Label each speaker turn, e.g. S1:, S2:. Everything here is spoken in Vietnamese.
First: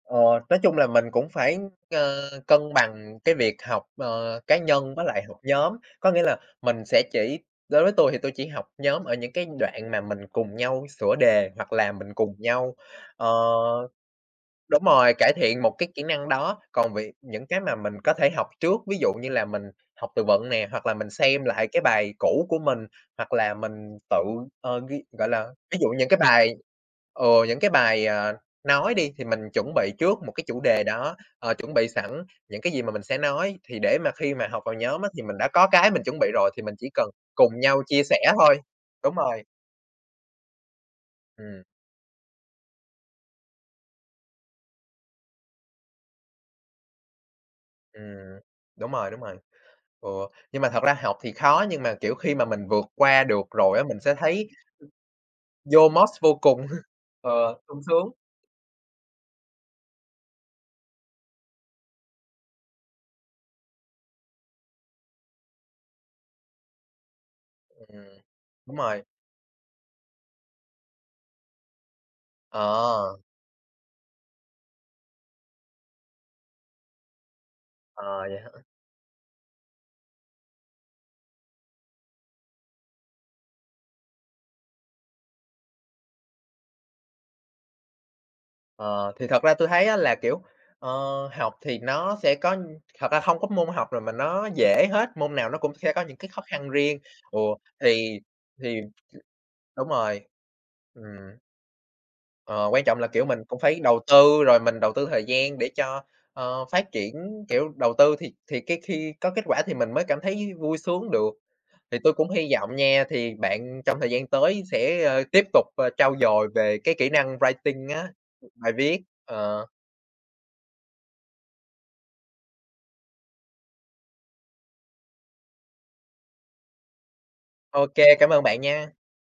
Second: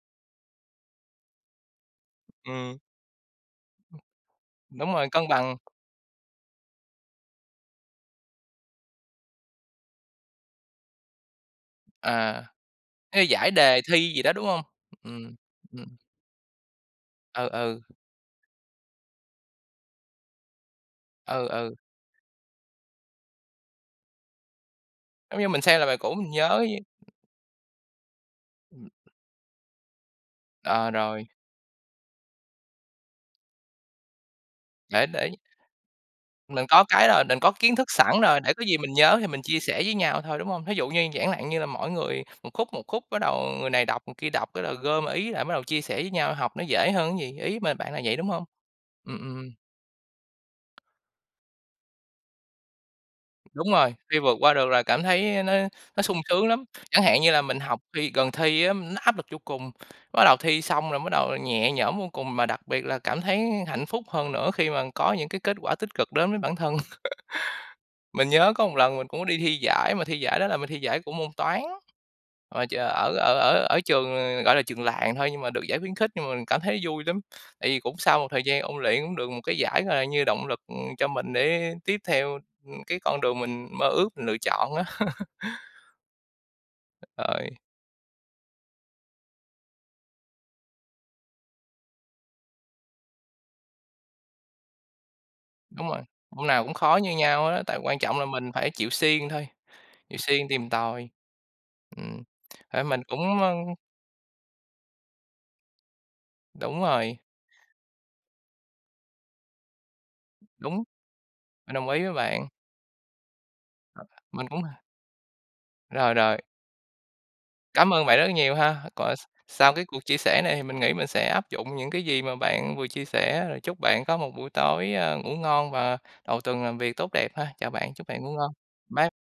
S1: Ờ, nói chung là mình cũng phải, ơ, cân
S2: Ừm.
S1: bằng cái việc học, ờ, cá
S2: Đúng
S1: nhân với
S2: rồi,
S1: lại
S2: cân
S1: học
S2: bằng.
S1: nhóm, có nghĩa là mình sẽ chỉ đối với tôi thì tôi chỉ học nhóm ở những cái đoạn mà mình cùng nhau sửa đề hoặc là mình cùng
S2: À.
S1: nhau, ờ
S2: Cái giải đề thi gì đó, đúng hông?
S1: đúng rồi, cải
S2: Ừm,
S1: thiện một
S2: ừm.
S1: cái kỹ năng đó. Còn việc những
S2: Ừ,
S1: cái mà
S2: ừ.
S1: mình có thể học trước ví dụ như là mình học từ vựng nè, hoặc là mình xem
S2: Ừ,
S1: lại
S2: ừ.
S1: cái bài cũ của mình, hoặc là mình tự, ờ, ghi gọi
S2: Giống như
S1: là,
S2: mình
S1: ví
S2: xem
S1: dụ
S2: lại bài
S1: những
S2: cũ
S1: cái
S2: mình
S1: bài
S2: nhớ chứ.
S1: ừ, những cái bài, ờ, nói
S2: [unintelligible]
S1: đi thì mình chuẩn bị trước một cái chủ đề
S2: Ờ,
S1: đó,
S2: rồi.
S1: ờ, chuẩn bị sẵn những cái gì mà mình sẽ nói thì để mà khi mà học vào nhóm
S2: Đấy,
S1: á thì
S2: đấy.
S1: mình đã có cái mình chuẩn bị rồi thì
S2: Mình
S1: mình
S2: có
S1: chỉ
S2: cái
S1: cần
S2: rồi mình có
S1: cùng
S2: kiến
S1: nhau
S2: thức
S1: chia sẻ
S2: sẵn rồi, để
S1: thôi,
S2: có gì mình
S1: đúng
S2: nhớ thì mình
S1: rồi.
S2: chia sẻ với nhau thôi, đúng hông? Thí dụ như giản nạn như
S1: Ừm.
S2: là mỗi người một khúc, một khúc bắt đầu người này đọc người kia đọc cái là gom ý lại mới đầu chia sẻ với nhau, học nó dễ hơn á gì? Ý mình b bạn là vậy, đúng
S1: Ừm,
S2: hông?
S1: đúng rồi, đúng
S2: Ừm,
S1: rồi.
S2: ừm.
S1: Ừ, nhưng mà thật ra học thì khó nhưng mà, kiểu, khi mà mình vượt qua được
S2: Đúng
S1: rồi á,
S2: rồi,
S1: mình sẽ
S2: khi vượt
S1: thấy
S2: qua được là cảm thấy nó nó
S1: Yomost
S2: sung
S1: vô
S2: sướng lắm.
S1: cùng,
S2: Chẳng hạn
S1: ờ,
S2: như là mình học
S1: sung sướng.
S2: khi gần thi á, nó áp lực vô cùng, bắt đầu thi xong rồi bắt đầu nhẹ nhõm vô cùng mà đặc biệt là cảm thấy hạnh phúc hơn nữa khi mà có những cái kết quả tích cực đến với bản thân.
S1: Ừm.
S2: Mình nhớ có một
S1: Đúng
S2: lần
S1: rồi.
S2: mình cũng có đi thi giải mà thi giải đó là mình thi giải của môn Toán, mà ch ở
S1: Ờ!
S2: ở ở ở trường, ờ, gọi là, trường làng thôi nhưng mà được giải khuyến khích nhưng mà cảm thấy vui lắm. Tại vì cũng sau
S1: Ờ,
S2: một
S1: vậy
S2: thời
S1: hả?
S2: gian ôn luyện cũng được một cái giải, gọi là, như động lực, ừm, cho mình để tiếp theo, ưm, cái con đường mình mơ ước, mình lựa chọn á. Rồi.
S1: Ờ, thì thật ra tôi thấy á là, kiểu, ờ, học thì nó sẽ có thật ra hông có môn học rồi mà nó dễ hết, môn nào nó cũng
S2: Đúng
S1: sẽ
S2: rồi,
S1: có những cái khó
S2: môn nào
S1: khăn
S2: cũng khó
S1: riêng,
S2: như
S1: ừ,
S2: nhau hết á, tại quan
S1: thì
S2: trọng là mình phải
S1: thì
S2: chịu siêng thôi,
S1: đúng
S2: chịu
S1: rồi,
S2: siêng tìm
S1: ừm.
S2: tòi. Ừm,
S1: Ờ,
S2: tại
S1: quan trọng
S2: mình
S1: là,
S2: cũng,
S1: kiểu, mình
S2: ơ
S1: cũng phải đầu tư, rồi mình đầu tư thời gian để cho, ơ,
S2: Đúng
S1: phát
S2: rồi.
S1: triển, kiểu, đầu tư thì thì cái khi có kết quả thì mình mới cảm thấy vui
S2: Đúng.
S1: sướng được.
S2: Mình đồng
S1: Thì
S2: ý
S1: tôi
S2: với
S1: cũng
S2: bạn.
S1: hi vọng nha thì bạn trong thời gian
S2: Mình cũng,
S1: tới
S2: ờ
S1: sẽ, ơ, tiếp tục
S2: Rồi,
S1: trau
S2: rồi.
S1: dồi về cái kỹ năng
S2: Cảm
S1: writing
S2: ơn
S1: á,
S2: bạn rất nhiều
S1: bài
S2: ha.
S1: viết,
S2: Còn s
S1: ờ.
S2: sau cái cuộc chia sẻ này thì mình nghĩ mình sẽ áp dụng những cái gì mà bạn vừa chia sẻ, rồi chúc bạn có một buổi tối, ơ, ngủ ngon và đầu tuần làm việc tốt đẹp ha. Chào
S1: Ô
S2: bạn, chúc
S1: kê,
S2: bạn
S1: cám
S2: ngủ
S1: ơn
S2: ngon.
S1: bạn nha.
S2: Bye